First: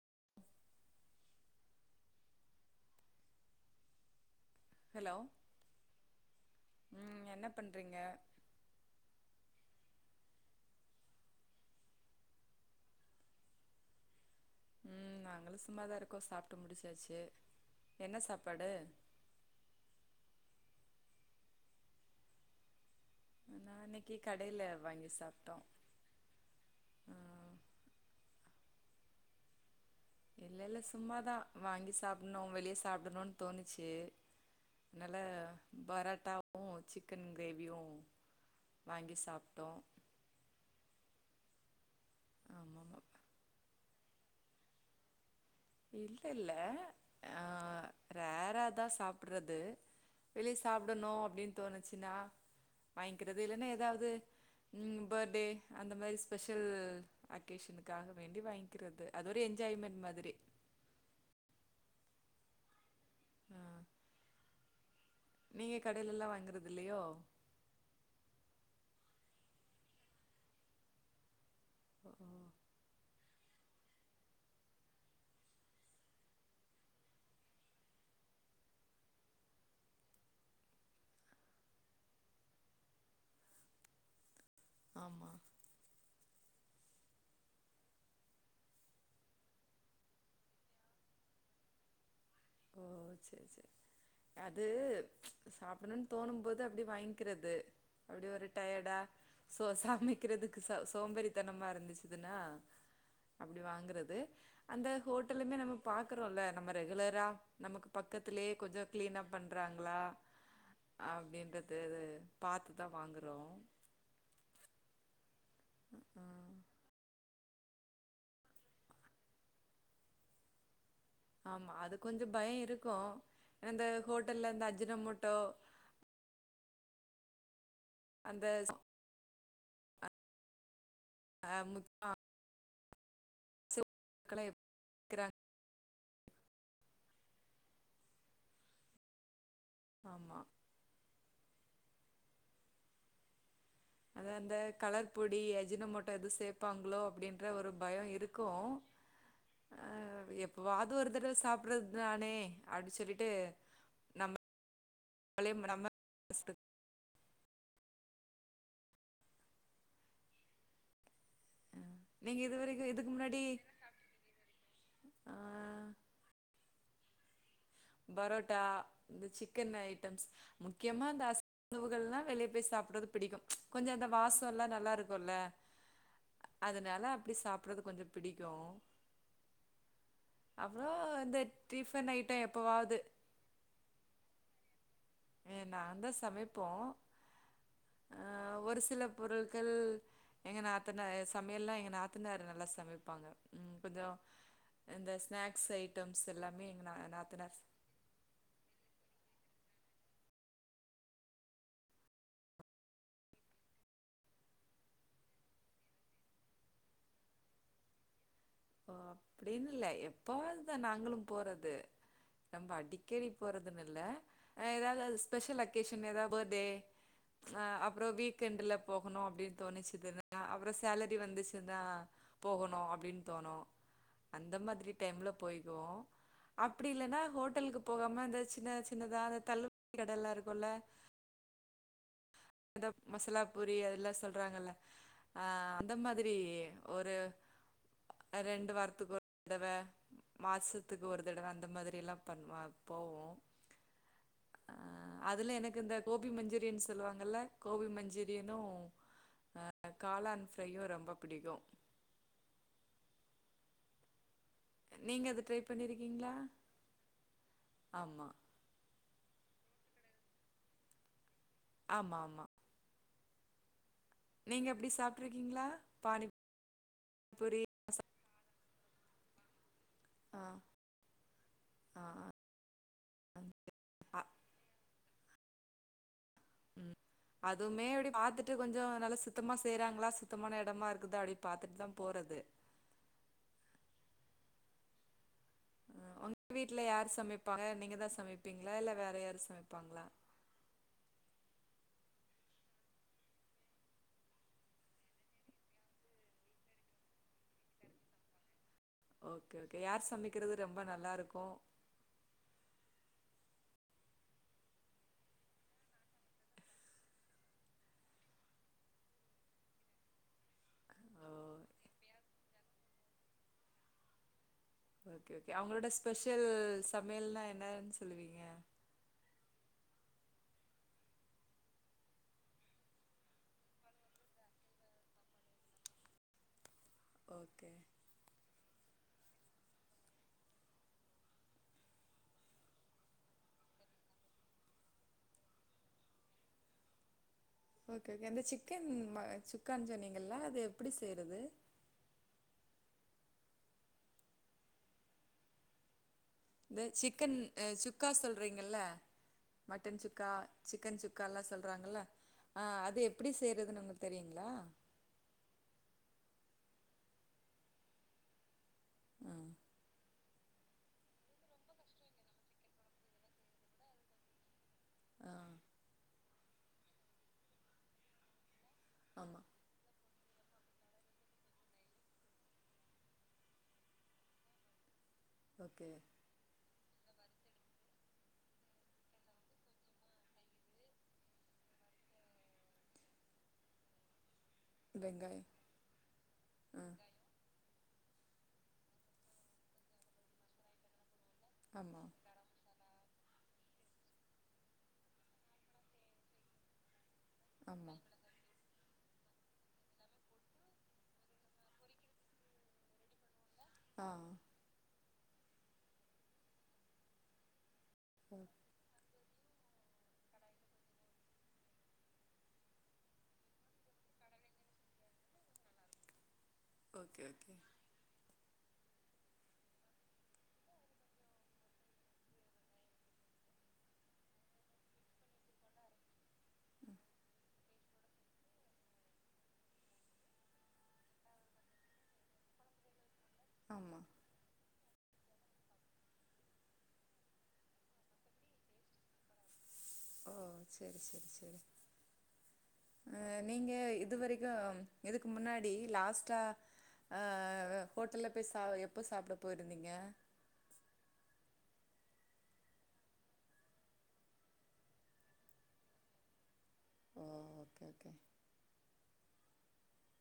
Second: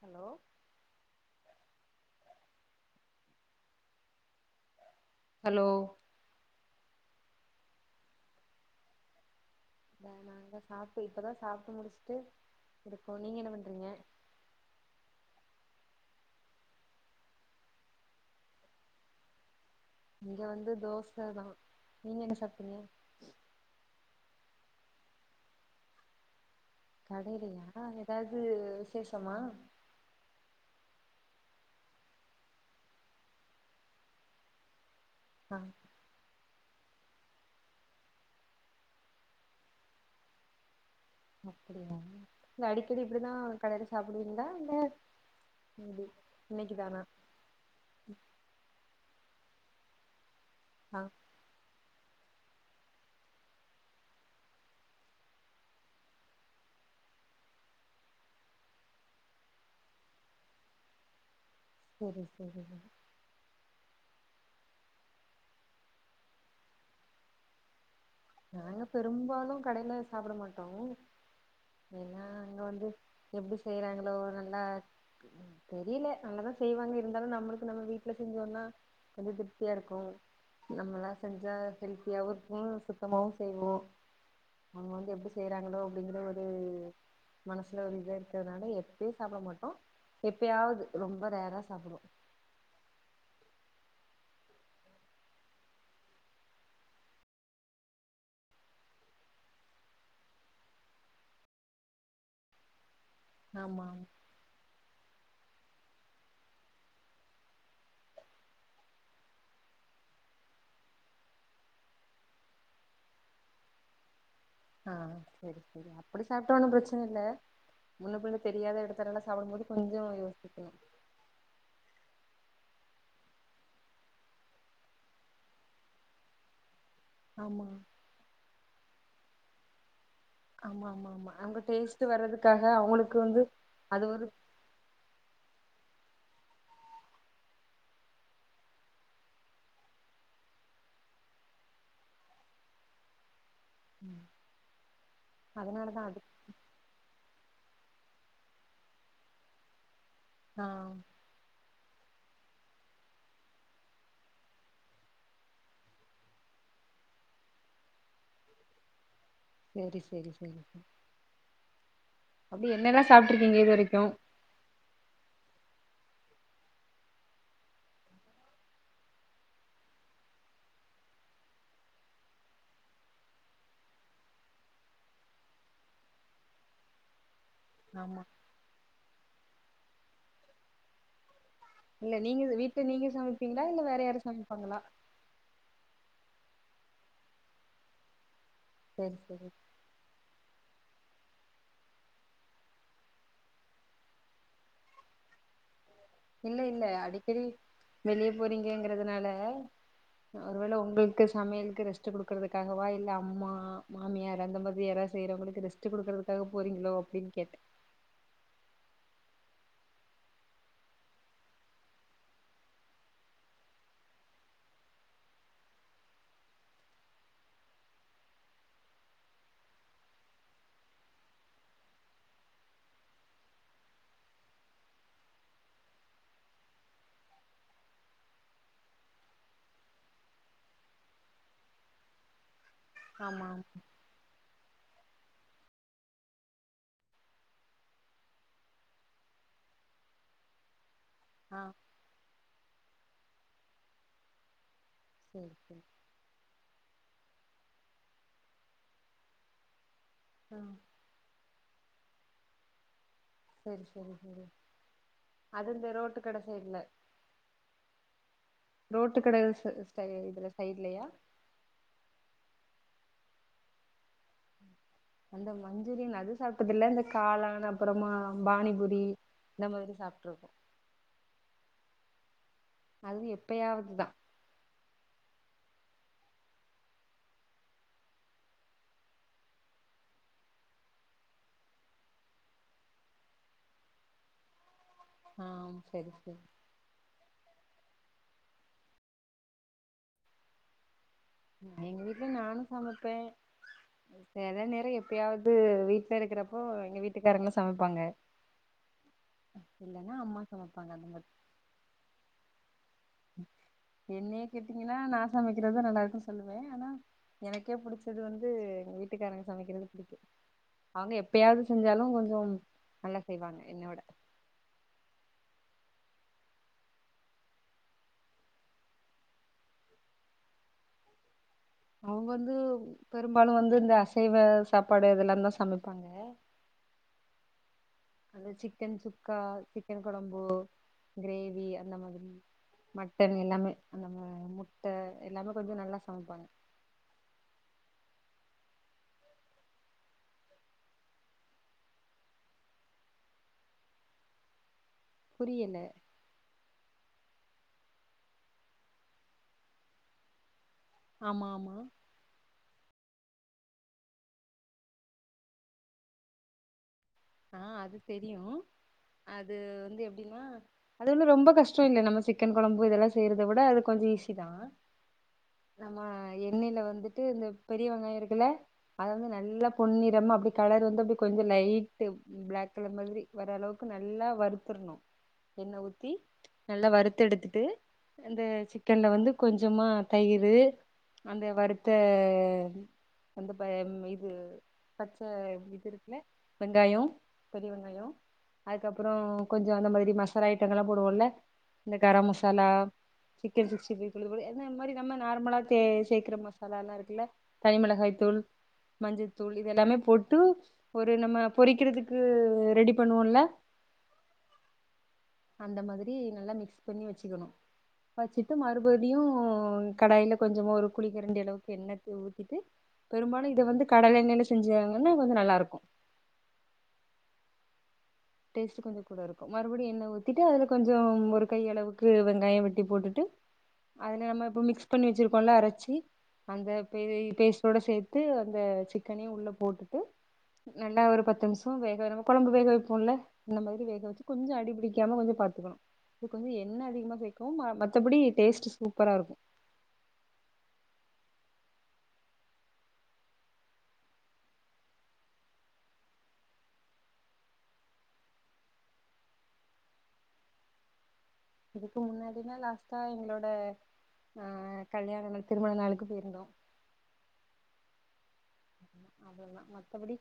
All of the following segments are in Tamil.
ஹலோ ஹலோ ஹலோ ம் என்ன பண்றீங்க அத நா தா சாப்ட்டு இப்பதா சாப்பிட்டு முடிச்சுட்டு இருக்கோ நீங்க என்ன பண்றீங்க ம் நாங்களு சும்மாதா இருக்கோ சாப்ட்டு முடிச்சாச்சு என்ன சாப்பாடு இங்க வந்து தோச தா நீங்க என்ன சாப்டிங்க இன்னைக்கு கடைல வாங்கி சாப்ட்டோ ஆ கடைலயா ஏதாவது விசேஷமா இல்ல சும்மாதா வாங்கி சாப்டணு வெளிய சாப்டணு தோணுச்சு அதால ஆ பரோட்டாவு வு சிக்கன் கிரேவியு வாங்கி சாப்ட்டோ அப்டியா இல்ல ஆமாமா அடிக்கடி இப்டிதா கடைல சாப் டுவீங்ளா இல்ல எப்டி இல்ல இல்ல இன்னைக்கு தானா அ ரேராதா சாப் ப்டறது வெளிய ஆ சாப்பிடணு அப்டின்னுதோணுச் ச்னா வாங்கிக்கிறது இல்லனா ஏதாவது ம் பர்த்டே அந்த மாரி ஸ்பெஷல் அக்கேஷனுக்காக வேண்டி வாங்கிக்கிறது அது ஒரு என்ஜாய்மெண்ட் மாதிரி சரி சரி நீங்க கடைலல்லா வாங்கறது இல்லையோ நாங்க பெரும்பாலு கடைல சாப்பட மாட்டோ ஓ ஏனா அங்க வந்து எப்டி செய்யறாங்களோ நல்லா தெரியல நல்லாதா செய்வாங்க இருந்தாலு நம்மளுக்கு நம்ம வீட்ல செஞ்சோனா கொஞ்சம் திருப்தியா இருக்கு நம்மல்லா செஞ்சா ஹெல்த்தியாவும் இருக்கு சுத்தமாவு செய்வோ அவங்க எப்டி ஆமா செய்யறாங்களோ அப்படிங்கற ஒரு ஒரு மனசுல ஒரு இத இருக்கிறதுனால எப்பயே சாப்பிட மாட்டோ எப்பயாவது ரொம்ப ரேரா சாப்பிடுவோ ஓ சரி சரி அது சாப்புண்ணுன் தோணும் போது அப்டி வாங்கிக்கிறது அப்டி ஒரு டயர்டா சோ சமைக்கிறதுக்கு ச சோம்பேரித்தனமா இருந்துச்சுதுன்னா அப்டி ஆமா வாங்குறது அந்த ஹோ ட்டலுமே நம்ம பாக்குறோல்ல நம்ம ரெகுலரா நமக்கு பக்கத்துலயே கொஞ்ச கிளீனா பண்றாங்களா அப்டின்றது பாத்துதா வாங்குறோ ஆ சேரி சேரி அப்பிடி சாப்ட்டா ஒன்னு பிரச்சன இல்ல முன்ன பின்ன தெரியாத எடத்துலல்லா‌ சாப்புடும் போது கொஞ்ச யோசிக்கணு ஆமா அது கொஞ்ச பய இருக்கு‌ ‌அந்த ஹோட்டல்ல அந்த அஜினமொட்டோ ஆமா அந்த ஆமாமா ஆமா அங்க அஹ், டேஸ்ட்டு முக்கியம், வர்றதுக்கா க அவுங்களுக்கு வந்து அது ஒரு [unintelligible] ஆமா அது அந்த கலர் பொடி அதனாலதா அஜினமொட்டொ அது எது சேப்பாங்களோ அப்டின் ற ஒரு பய இருக்கு அ ஆ எப்பவாது ஒரு தடவ சாப் புர்றது தானே அப்டி சொல்லிட்டு நம்மளே நம்ம [inaudible] சேரி சேரி சேரி நீங்க இது அப்டி வரைக்கு என்னல்லா இதுக்கு முன்னாடி சாப்ட்ருக்கீங்க இது வரைக்கு ஆ பரோட்டா இந்த சிக்கன் ஐட்டம்ஸ் முக்கியமா அந்த அசைவ உணவுகள்லா வெளிய போய் சாப்புறது பிடிக்கும் கொஞ்ச‌ அந்த வாசல்லா நல்லாருக்குல்ல அதுனால அப்டி சாப் புறது கொஞ்ச ஆமா பிடிக்கு அப்றோ அந்த இல்ல நீங்கது வீட் ல சமப்பீங்ளா இல்ல வேற யாரு சமைப்பாங்களா? ஆ ஏ நாந்தா சமைப்போ அ ஒரு சில சேரி சேரி பொருள்கள் எங்க நா த்தனா சமையல்லா‌ எங்க நாத்தனார் நல்லா சமைப்பாங்க கொஞ்ச இந்த ஸ்நாக்ஸ் ஐ இல்ல இல்ல அடிக்கடி வெளிய போறீங்கங்கிறதுனால ஒருவேள ஒங்கள்க்கு சமையலுக்கு ரெஸ்ட் குடுக்குறதுக்காகவா இல்ல அம்மா மாமியார் அந்த மாதிரி யாரா செய்றவுங்களுக்கு ரெஸ்ட் குடுக்குறதுக்காக போறீங்களோ அப்டின் கேட்டே ஓ அப்டின் இல்ல எப்பவாதுதா நாங்களும் போறது நம்ப அடிக்கடி போறதுன் இல்ல அ எதாவ்து அது ஸ்பெஷல் அகேஷன் எதா பர்த்டே அ அப்றொ வீக்கெண்டுல போகணு அப்டின் தோணிச்சிதுன்னா அப்பறொ சேலரி வந்துச்சுன்னா போகணு அப்டின் தோணு அந்த மாதிரி டைம்ல போய்க்குவோ அப்டி இல்லன்னா ஹோட்டல்க்கு போகாம இந்த சின்ன சின்னதா அந்த தள்ளு வண்டி கடல்லா இருக்குல்ல அந்த மசாலா ஆமா பூரி அதெல்லா சொல்றாங்கல்ல அ அந்த மாதிரி ஒரு அ ரெண்டு வாரத்துக் ஒரு [inaudible] மாச த்துக்கு ஒரு தடவ ஆமா ஆ அந்த மாதிரில்லா பண்ணுவா போவொ ஆ சேரி அதுல சேரி எனக்கு இந்த கோபி மஞ்சூரியன் சொல்லுவாங் கள்ல கோபி மஞ்சூரியனு அ காளான் ஆ ஃப்ரையு ரொம்ப பிடிக்கு சேரி செரி செரி நீங்க ட்ரை அது இந்த ரோட்டு பண்ணிருக்கீங்களா கட சைட்ல ஆமா ரோட்டு கட ஸ்டை இதுல சைட்லயா ஆமா ஆமா நீங்க அப்டி அந்த சாப்ட்ருக்கீங்களா மஞ்சூரியன் அது சாப்டதில்ல இந்த பானிபூரி காளான் அப்றமா பானிபு ரி‌ இந்த மாதிரி ஆ சாப்ட்ருக்கோ ஆ ஆ அது எப்பயாவதுதா ஆ, ம் அதுவ்மே அப்டி பாத்துட்டு கொஞ்சொ நல்லா சுத்தமா செய்றாங்களா சுத்தமான எடமா இருக்குதா அப்டி பாத்துட்டுதா போறது ஆ செரி செரி ப்பாங்க நீங்க தா சமைப்பீங்ளா இல்ல வேற யாரு சமைப்பாங்ளா? எங்க வீட்ல நானு சமப்பே செல நேர எப்பயாவ்து வீட்ல இருக்கிறப்போ எங்க வீட்டுக்காரங்க சமப்பாங்க ஓகே ஓகே யார் சமக்கிறது ரொம்ப சமைப்பாங்க அந்த மாரி நல்லாருக்கு என்னைய கேட்டீங்கன்னா நா சமக்கிறதா நல்லா இருக்குன் சொல்லுவே ஆனா எனக்கே புடுச்சது வந்து எங்க வீட்டுக்காரங்க சமைக்கிறது புடிக்கு அவுங்க ஓ எப்பயாவ்து செஞ்சாலு கொஞ்சொ நல்லா செய்வாங்க என்னயோட ஓகே ஓகே அவுங்களோட ஸ்பெஷல் சமையல்னா என்னான் சொல்லுவீங்க அவுங்க வந்து பெரும்பாலு‌வந்து இந்த அசைவ சாப்பாடு இதெல்லாந்தா சமைப்பாங்க ஓகே அந்த சிக்கன் சுக்கா சிக்கன் கொழம்பு கிரேவி அந்த மாதிரி மட்டன் எல்லாமே அந்த ம முட்ட எல்லாமே கொஞ்ச நல்லா சமைப்பாங்க ஓகே ஓகே அந்த சிக்கன் ம சுக்கான் சொன்னீங்கள்ல அத எப்புடி செய்றது புரியல இந்த சிக்கன் சுக்கா சொல்றீங்கல்ல மட்டன் சுக்கா சிக்கன் சுக்கான்லா ஆமா ஆமா சொல்றாங்கள்ல ஆ அது எப்டி செய்றதுன் உங்ளுக் தெரியுங்ளா? ஆ அது தெரியு ஆ அது வந்து எப்டின்னா அது ஒன்னு ரொம்ப கஷ்டொ இல்ல நம்ம சிக்கன் கொழம்பு இதெல்லா செய்றத விட அது கொஞ்ச ஈஸிதா ஆ நம்ம எண்ணெய்ல வந்துட்டு இந்த பெரிய வெங்காய இருக்குல்ல அத வந்து ஆமா நல்லா பொன்னிறமா அப்டி கலர் வந்து அப்டி கொஞ்ச லை ட்டு பிளாக் கலர் மாதிரி வர அளவுக்கு நல்லா வறுத்துர்ணு எண்ண ஓகே ஊத்தி நல்லா வறுத்தெடுத்துட்டு அந்த சிக்கன்ல வந்து கொஞ்சமா தயிரு அந்த வறுத்த வந்த ‌பம் இது பச்ச வெங்காயம் இது இருக்குல ஆ வெங்காயம் பெரிய வெங்காயம் அதுக்கப்றோ கொஞ்சோ அந்த மாதிரி மசாலா ஐட்டங்கள் எல்லா போடுவோம்ல இந்த ஆமா கர மசாலா சிக்கன் சிக்ஸ்டி பைவ் பொடி எந்த மாதிரி நம்ம நார்மலா சே சேக்கிற மசாலாலாம் இருக்குல்ல ஆமா தனிமிளகா தூள் மஞ்ச தூள் இதெல்லாமே போட்டு ஒரு நம்ம பொறிக்கிறதுக்கு ரெடி பண்ணுவோல ஆ அந்த மாதிரி நல்லா மிக்ஸ் பண்ணி வச்சிக்கணும் ஓ வச்சிட்டு மறுபடியும் கடாயில கொஞ்சமா ஒரு குளி கரண்டிய அளவுக்கு எண்ணெயத்த ஊற்றிட்டு பெரும்பாலும் இத வந்து கடலை எண்ணெய்ல செஞ்சாங்கன்னா கொஞ்சோ நல்லா இருக்கும் ஓகே [unintelligible] கொஞ்சம் கூட இருக்கும் மறுபடியும் எண்ணெய ஊற்றிட்டு அதில கொஞ்சம் ஒரு கைய அளவுக்கு வெங்காயம் வெட்டி போட்டுட்டு அதில் நம்ம இப்போ மிக்ஸ் பண்ணி வச்சுக்கோம்ல அரைச்சி அந்த பேஸ்ட்டோடு சேர்த்து அந்த சிக்கனையும் உள்ள போட்டுட்டு நல்லா ஒரு பத்து நிமிஷம் வேக நம்ம கொழம்பு வேக வைப்போம்ல நம்ம வந்து ஆமா வேக வச்சு கொஞ்சோ அடி பிடிக்காம கொஞ்சம் பாத்துக்கணும் இது கொஞ்சம் எண்ணெய் அதிகமா சேர்கோம் மற்றபடி டேஸ்ட் சூப்பரா இருக்கும் ஓ செரி செரி செரி அ நீங்க இதுவரைக்கும் இதுக்கு முன்னாடி லாஸ்ட்டா ஆ ஹோட்டல்ல போய் எப்போ சாப்பிட போயிருந்தீங்க இதுக்கு முன்னாடினா லாஸ்ட்டா எங்களோட ஆ கல்யாண திருமண நாளுக்கு போயிருந்தோம் அ ஓகே ஓகே [inaudible] மத்தபடி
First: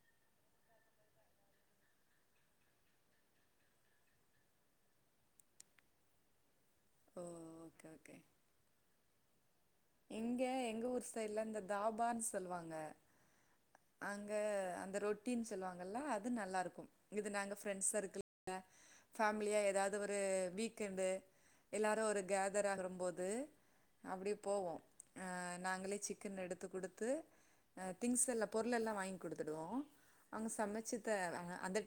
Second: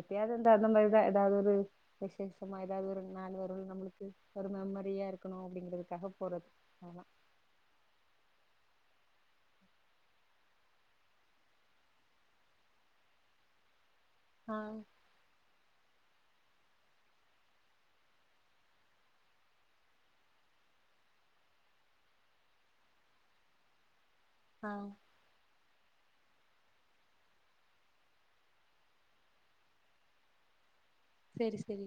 எப்பயாது இந்த அந்த மாரி தா ஏதாது ஒரு விசேஷமா ஏதாது ஒரு நாள் வரும் நம்மளுக்கு ஒரு மெம்மரியா இருக்கணும் அப்டிங்கிறதுக்காக போறது ஆமா ஓ ஓகே ஓகே இங்க எங்க ஊர் சைடுல இந்த தாபான்னு சொல்லுவாங்க அங்க ஆ அந்த ரொட்டின்னு சொல்லுவங்க அது நல்லா இருக்கும் இது நாங்க ஃப்ரெண்ட் சர்க்கிள்ல ஃபேமிலியா ஏதாது ஒரு வீக்கெண்டு எல்லாரு ஒரு கேதர் ஆகும் போது அப்டியே ஆ போவோம் ஆ நாங்களே சிக்கன் எடுத்து குடுத்து திங்ஸ் எல்லா பொருள் எல்லா வாங்கி குடுத்துடுவோம் அங்க சமைச்சி செரி செரி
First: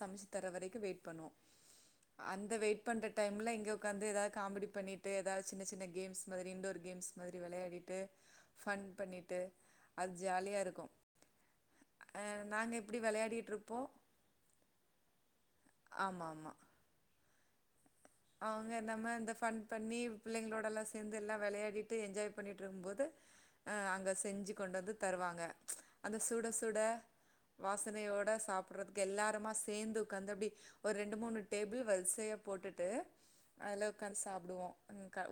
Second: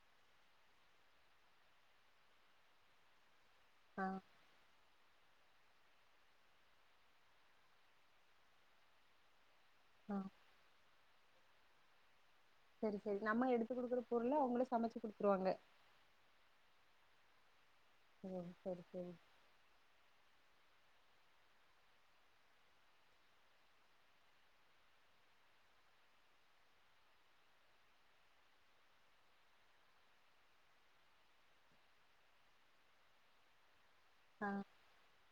சமைச்சி தர வரைக்கும் வெயிட் பண்ணுவோ அந்த வெயிட் பண்ற டைம்ல இங் க ஆ உக்காந்து ஏதாது காமெடி பண்ணி ட்டு ஏதாது சின்ன சின்ன கேம்ஸ் மாதிரி இன்டோர் கேம்ஸ் மாதிரி வெளையாடிட்டு ஃபன் பண்ணிட்டு அத் ஆ ஜாலியா இருக் செரி இப்டி செரி நம்ம எடுத்துக் வெளையாடிட்ருப்போ குடுக்குற பொருள அவுங்களே சமைச்சி குடுத்துருவாங்க ஆமா ஆமா ஓ அவுங்க செரி நம்ம செரி இந்த ஃபண் பண்ணி பிள்ளைங்களோடெல்லாம் சேர்ந்து எல்லா வெளையாடிட்டு என்ஜாய் பண்ணிகிட்டு இருக்கும்போது அங்க செஞ்சு கொண்டு வந்து தருவாங்க அந்த சுட சுட வாசனையோட சாப்பிட்றதுக்கு எல்லாருமா சேர்ந்து உக்காந்தப்படி ஒரு ரெண்டு மூணு டேபிள் வரிசையா போட் டு அதுல ஆ சாப்பிடுவோ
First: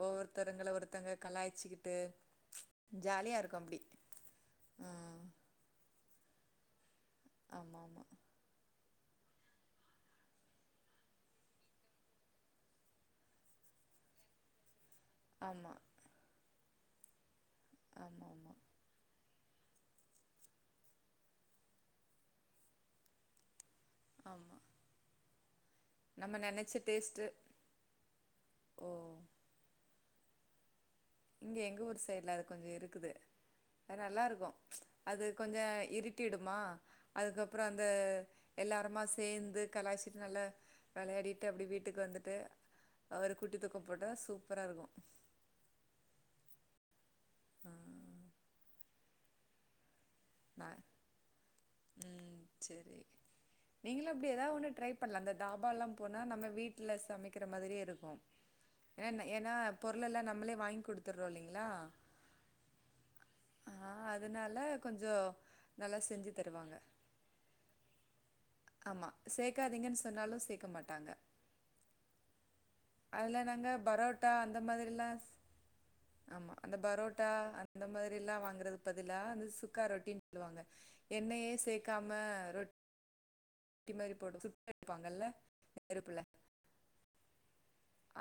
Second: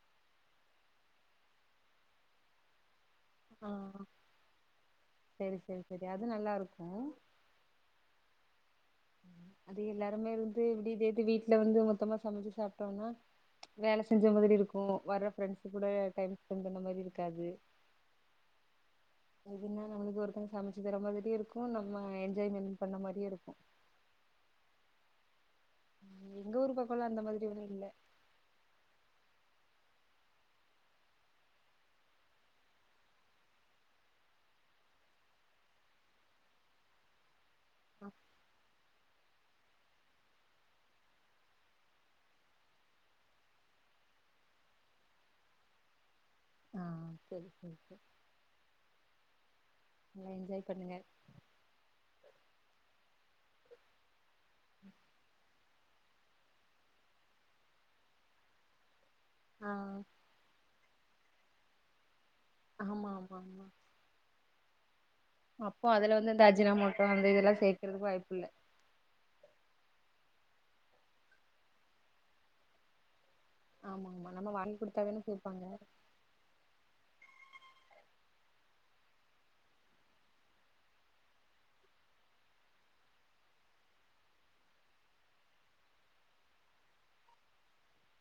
ஒவ்வொருத்தருங்கள ஒருத் தங்கல கலாய்ச்சிக்கிட்டு ஜாலியா இருக்கு ஆ அப்டி ஆ செரி செரி செரி அது நல்லாருக் கு ஆமா ஆமா அது எல்லாருமே இருந்து இப்டி [unintelligible] வீட்ல வந்து மொத்தமா சமச்சு சாப்ட்டோம்னா வேல செஞ்ச மாதிரி இருக் கு‌ வர ஃபிரண்ட்ஸு ஆமா கூட டைம் ஸ்பென் பண்ண மாரி இருக்காது ஆமாமா இதுன்னா நம்மளுக்கு ஒருத்தங்க சமச்சு தர மாதிரியு இருக்கு நம்ம என்ஜாய்மெண்ட் பண்ண மாரியு இருக்கு ஆமா நம்ம எங்க நெனச்ச ஊர் பக்கம்லா அந்த டேஸ்ட்டு மாதிரி ஒன்னு இல்ல ஓ இங்க எங்க ஊர் சைட்ல அது கொஞ்ச இருக்குது அது நல்லாருக்கு அது கொஞ்ச இருட்டிடுமா அதுக்கப் ற அந்த எல்லாரு மா சேந்து கலாச்சிட்டு நல்லா வெளயாடிட்டு அப்டி வீட்டுக்கு வந்துட்டு ஒரு குட்டி தூக்க போட்டா சூப்பரா இருக்கு ஆ செரி ஆ செரி செ ந பண்ணுங்க ம் செரி நீங்களு இப்டி எதா ஒன்னு ட்ரை பண்லா இந்த தாபால்லாம் போனா நம்ம வீட்ல சமக்கிற மாதிரியே இருக்கு என்‌ ஏனா ஆ பொருளெல்லா நம்மளே வாங்கி குடு த்துர்றோ இல்லிங்லா ஆமா ஆமா ஆ அதுனால அப்போ அதுல வந்து இந்த அஜினாமோட்டொ அந்த இதுலா சேக்குறதுக்கு வாய் பில்ல ஆமா சேக்காதீங்கன் சொன்னாலு சேக்க மாட்டாங்க அதுல நாங்க ஆமா ஆமா பரோட்டா நம்ம அந்த வாங்கி மாதிரிலா குடுத்தாதான கேப்பாங்க ஆமா அந்த பரோட்டா அ ந்த மாரில்லா வாங்குறதுக் பதிலா இந்த சுக்கா ரொட்டின் [inaudible] எண்ணயே சேக்காம ரொட் டி மாரி போட்டா சுட்டு எடுப்பாங்கல்ல நெருப்புல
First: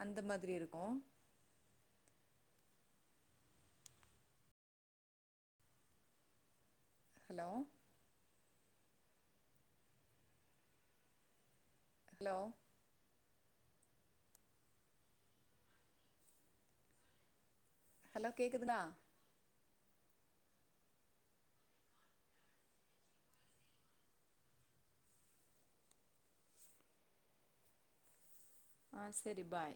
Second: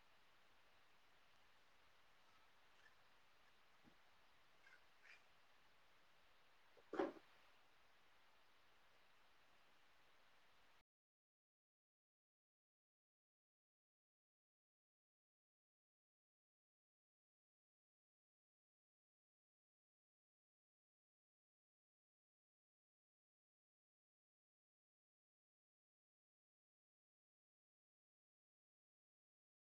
அந்த மாதிரி இருக்கு ஹலோ ஹலோ ஹலோ கேக்குதுங்ளா ஆ செரி பாய்